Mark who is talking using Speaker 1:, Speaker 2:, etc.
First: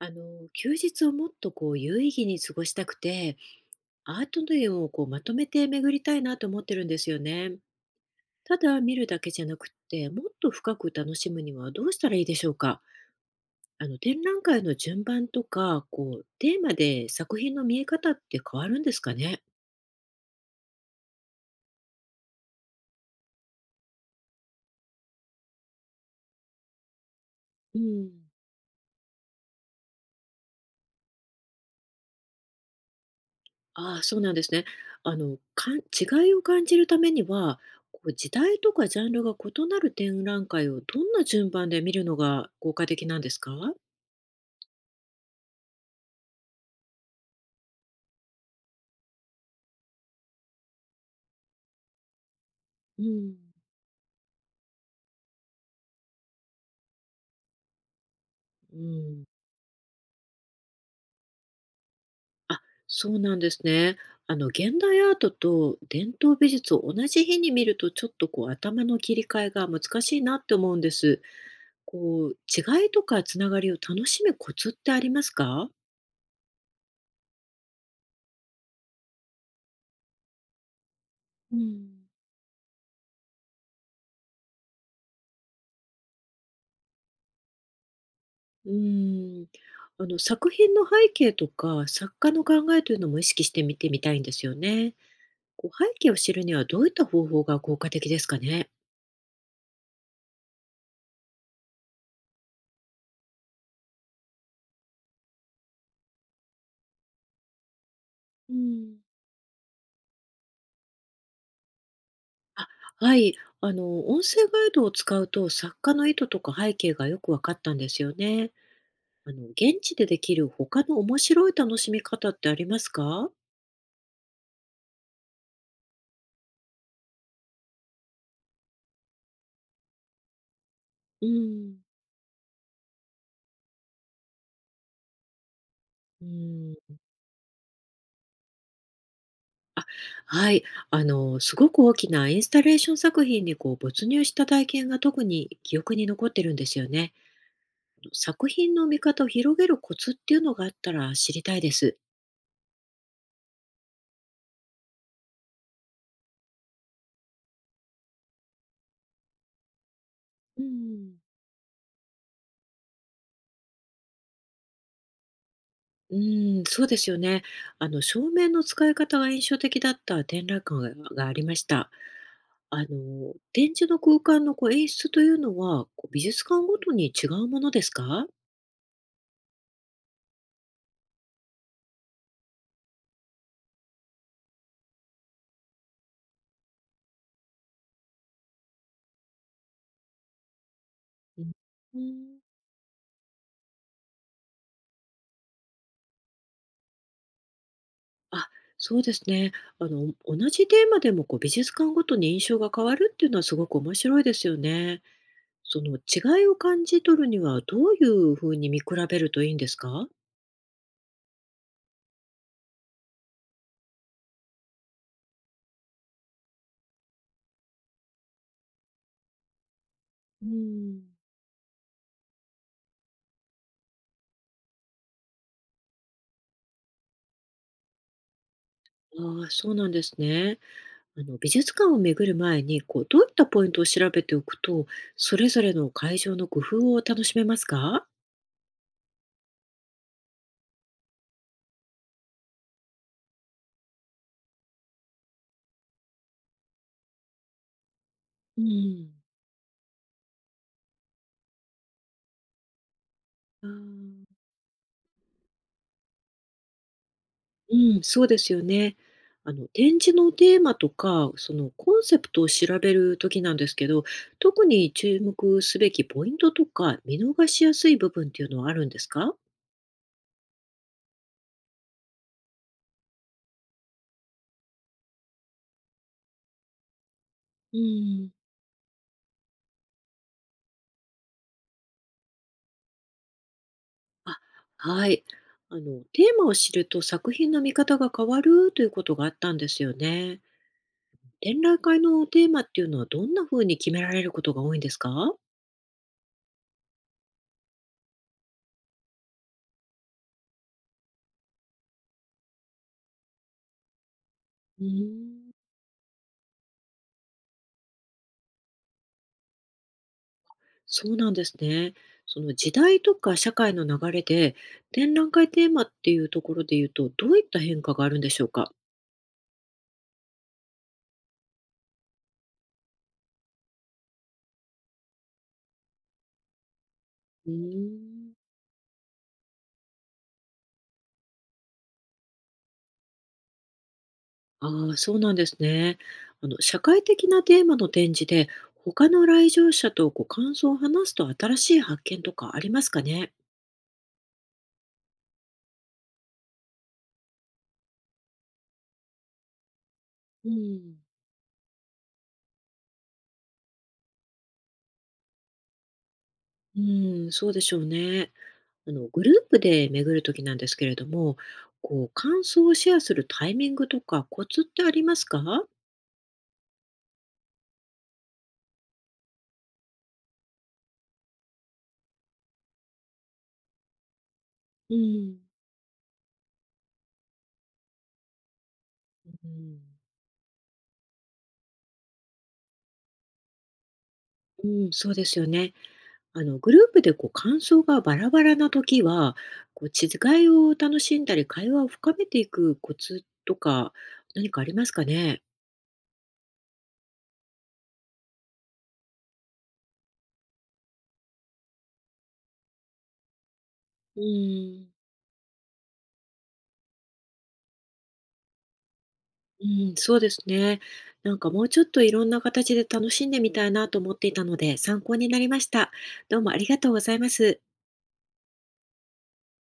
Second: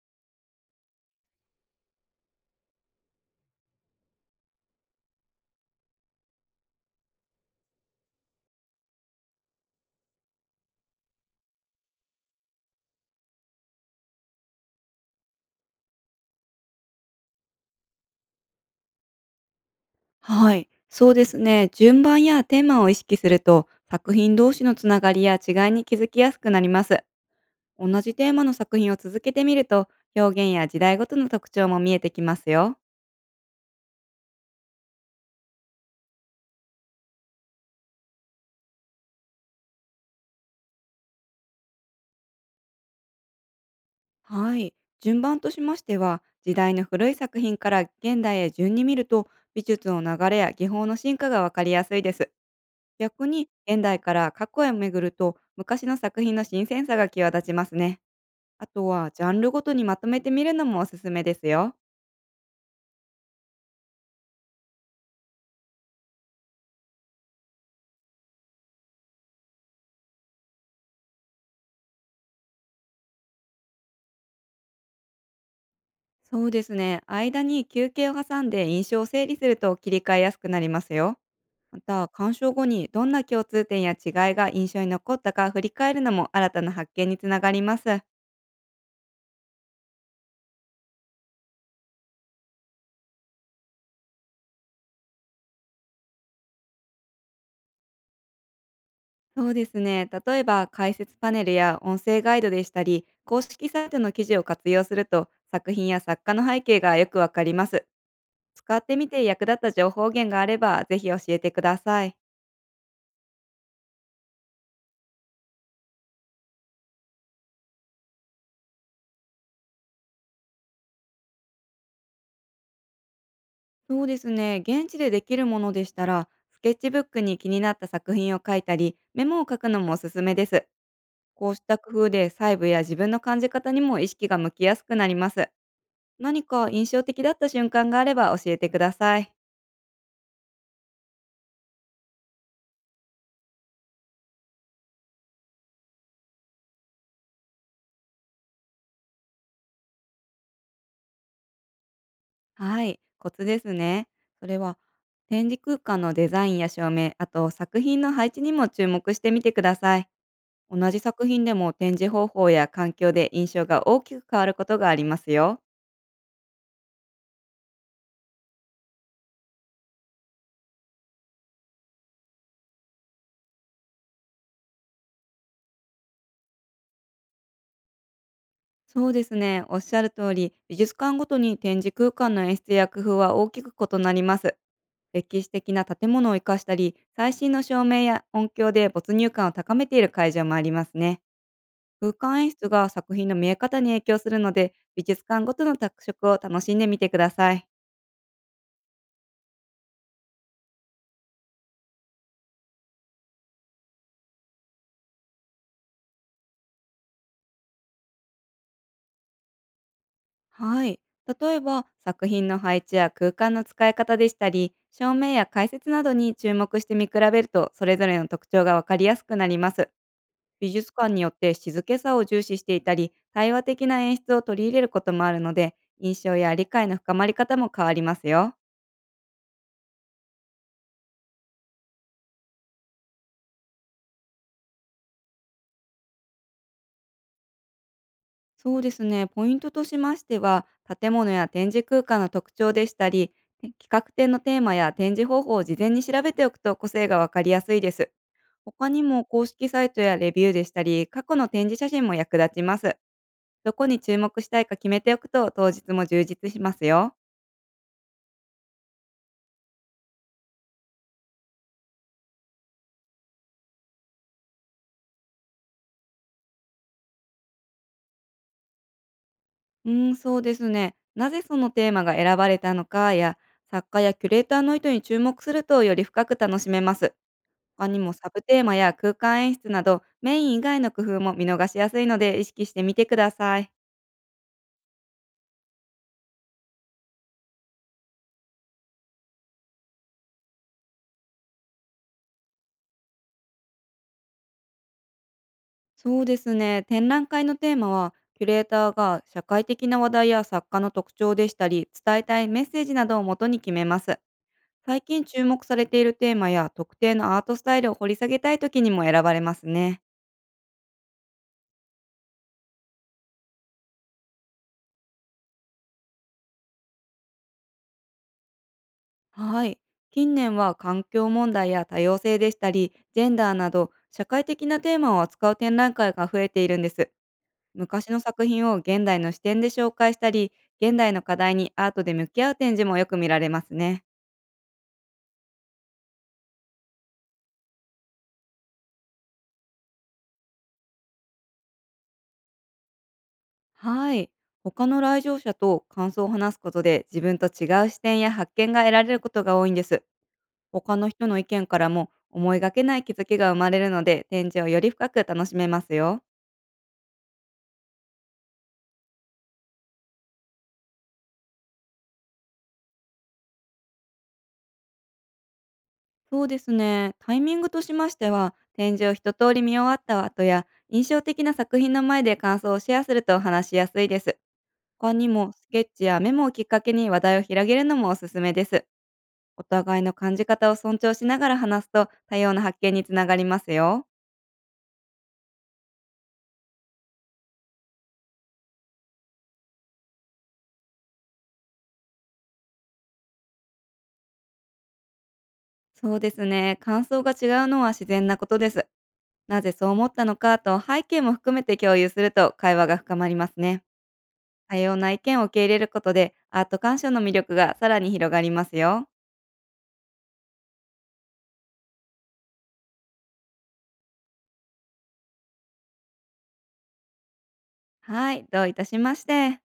Speaker 1: 休日をもっと有意義に過ごしたくて、アートの絵をこうまとめて巡りたいなと思ってるんですよね。ただ見るだけじゃなくって、もっと深く楽しむにはどうしたらいいでしょうか？展覧会の順番とか、こうテーマで作品の見え方って変わるんですかね？
Speaker 2: はい、そうですね。順番やテーマを意識すると、作品同士のつながりや違いに気づきやすくなります。
Speaker 1: う
Speaker 2: 同じ
Speaker 1: ん。
Speaker 2: テーマの作品を続けてみると、表現や時代ごとの特徴も見えてきますよ。
Speaker 1: ああ、そうなんですね。かん違いを感じるためには、こう時代とかジャンルが異なる展覧会をどんな順番で見るのが効果的なんですか？
Speaker 2: はい、順番としましては、時代の古い作品から現代へ順に見ると、美術の流れや技法の進化がわかりやすいです。
Speaker 1: う
Speaker 2: 逆
Speaker 1: ん。
Speaker 2: に、現代から過去へ巡ると、昔の作品の新鮮さが際立ちますね。あ
Speaker 1: う
Speaker 2: とは、ジ
Speaker 1: ん。
Speaker 2: ャンルごとにまとめてみるのもおすすめですよ。
Speaker 1: あ、そうなんですね。あの、現代アートと伝統美術を同じ日に見ると、ちょっとこう頭の切り替えが難しいなって思うんです。こう、違いとかつながりを楽しむコツってありますか？
Speaker 2: そうですね。間に休憩を挟んで印象を整理すると切り替えやすくなりますよ。
Speaker 1: う
Speaker 2: ま
Speaker 1: ん、
Speaker 2: た、鑑賞後にどんな共通点や違いが印象に残ったか振り返るのも新たな発見につながります。
Speaker 1: うーん。あの、作品の背景とか、作家の考えというのも意識して見てみたいんですよね。こう、背景を知るにはどういった方法が効果的ですかね？
Speaker 2: そうですね。例えば、解説パネルや音声ガイドでしたり、公式サイトの記事を活用すると、作品や作家の背景がよくわかります。
Speaker 1: う
Speaker 2: 使って
Speaker 1: ん。
Speaker 2: みて役立った情報源があれば、ぜひ教えてください。
Speaker 1: あ、はい。あの、音声ガイドを使うと、作家の意図とか背景がよく分かったんですよね。あの、現地でできる他の面白い楽しみ方ってありますか？
Speaker 2: そうですね。現地でできるものでしたら、スケッチブックに気になった作品を書いたり、メモを書くのもおすすめです。
Speaker 1: う
Speaker 2: こうした
Speaker 1: ん。
Speaker 2: 工夫で細部や自分の感じ方にも意識が向きやすくなります。
Speaker 1: う
Speaker 2: 何か
Speaker 1: ん。
Speaker 2: 印象的だった瞬間があれば教えてください。
Speaker 1: あ、はい。あの、すごく大きなインスタレーション作品にこう没入した体験が特に記憶に残ってるんですよね。作品の見方を広げるコツっていうのがあったら知りたいです。
Speaker 2: はい、コツですね。それは、展示空間のデザインや照明、あと作品の配置にも注目してみてください。
Speaker 1: う
Speaker 2: 同じ
Speaker 1: ん。
Speaker 2: 作品でも展示方法や環境で印象が大きく変わることがありますよ。
Speaker 1: うーん、そうですよね。あの、照明の使い方が印象的だった展覧会ががありました。あの、展示の空間のこう演出というのは、こう美術館ごとに違うものですか？
Speaker 2: そうですね。おっしゃる通り、美術館ごとに展示空間の演出や工夫は大きく異なります。歴史的な建物を生かしたり、最新の照明や音響で没入感を高めている会場もありますね。
Speaker 1: うん。う
Speaker 2: 空
Speaker 1: ん、
Speaker 2: 間演出が作品の見え方に影響するので、美術館ごとの特色を楽しんでみてください。
Speaker 1: あ、そうですね。あの、同じテーマでもこう美術館ごとに印象が変わるっていうのはすごく面白いですよね。その違いを感じ取るにはどういうふうに見比べるといいんですか？
Speaker 2: はい。例えば、作品の配置や空間の使い方でしたり、照明や解説などに注目して見比べると、それぞれの特徴がわかりやすくなります。
Speaker 1: う
Speaker 2: 美術
Speaker 1: ん。
Speaker 2: 館によって静けさを重視していたり、対話的な演出を取り入れることもあるので、印象や理解の深まり方も変わりますよ。
Speaker 1: ああ、そうなんですね。美術館を巡る前に、こうどういったポイントを調べておくと、それぞれの会場の工夫を楽しめますか？
Speaker 2: そうですね、ポイントとしましては、建物や展示空間の特徴でしたり、て企画展のテーマや展示方法を事前に調べておくと個性がわかりやすいです。
Speaker 1: う
Speaker 2: 他に
Speaker 1: ん。
Speaker 2: も公式サイトやレビューでしたり、過去の展示写真も役立ちます。
Speaker 1: あ
Speaker 2: どこに注
Speaker 1: ー、
Speaker 2: 目したいか決めておくと当日も充実しますよ。
Speaker 1: うん、そうですよね。展示のテーマとか、そのコンセプトを調べる時なんですけど、特に注目すべきポイントとか見逃しやすい部分っていうのはあるんですか？
Speaker 2: うーん、そうですね。なぜそのテーマが選ばれたのかや、作家やキュレーターの意図に注目するとより深く楽しめます。
Speaker 1: う
Speaker 2: 他にもサ
Speaker 1: ん。
Speaker 2: ブテーマや空間演出など、メイン以外の工夫も見逃しやすいので意識してみてください。
Speaker 1: あ、はい。テーマを知ると作品の見方が変わるということがあったんですよね。展覧会のテーマっていうのはどんな風に決められることが多いんですか？
Speaker 2: そうですね。展覧会のテーマは、キュレーターが社会的な話題や作家の特徴でしたり、伝えたいメッセージなどを元に決めます。
Speaker 1: うー
Speaker 2: 最近注
Speaker 1: ん、
Speaker 2: 目されているテーマや特定のアートスタイルを掘り下げたい時にも選ばれますね。
Speaker 1: そうなんですね。その時代とか社会の流れで、展覧会テーマっていうところで言うと、どういった変化があるんでしょうか？
Speaker 2: はい。近年は環境問題や多様性でしたり、ジェンダーなど社会的なテーマを扱う展覧会が増えているんです。
Speaker 1: うー
Speaker 2: 昔の
Speaker 1: ん。
Speaker 2: 作品を現代の視点で紹介したり、現代の課題にアートで向き合う展示もよく見られますね。
Speaker 1: ああ、そうなんですね。あの、社会的なテーマの展示で、他の来場者とこう感想を話すと新しい発見とかありますかね。
Speaker 2: はい。他の来場者と感想を話すことで自分と違う視点や発見が得られることが多いんです。
Speaker 1: う
Speaker 2: 他
Speaker 1: ん。
Speaker 2: の人の意見からも思いがけない気づきが生まれるので展示をより深く楽しめますよ。
Speaker 1: うーん、そうでしょうね。あの、グループで巡るときなんですけれども、こう、感想をシェアするタイミングとかコツってありますか？
Speaker 2: そうですね。タイミングとしましては、展示を一通り見終わった後や、印象的な作品の前で感想をシェアすると話しやすいです。
Speaker 1: う
Speaker 2: 他に
Speaker 1: ん。
Speaker 2: も、スケッチやメモをきっかけに話題を広げるのもおすすめです。
Speaker 1: う
Speaker 2: お
Speaker 1: ん、
Speaker 2: 互いの感じ方を尊重しながら話すと、多様な発見につながりますよ。
Speaker 1: うん、そうですよね。あの、グループでこう、感想がバラバラなときは、こう、違いを楽しんだり、会話を深めていくコツとか、何かありますかね？
Speaker 2: そうですね。感想が違うのは自然なことです。なぜそう思ったのかと背景も含めて共有すると会話が深まりますね。
Speaker 1: う
Speaker 2: 多
Speaker 1: ん。
Speaker 2: 様な意見を受け入れることで、アート鑑賞の魅力がさらに広がりますよ。
Speaker 1: うん、そうですね。なんかもうちょっといろんな形で楽しんでみたいなと思っていたので、参考になりました。どうもありがとうございます。
Speaker 2: はい、どういたしまして。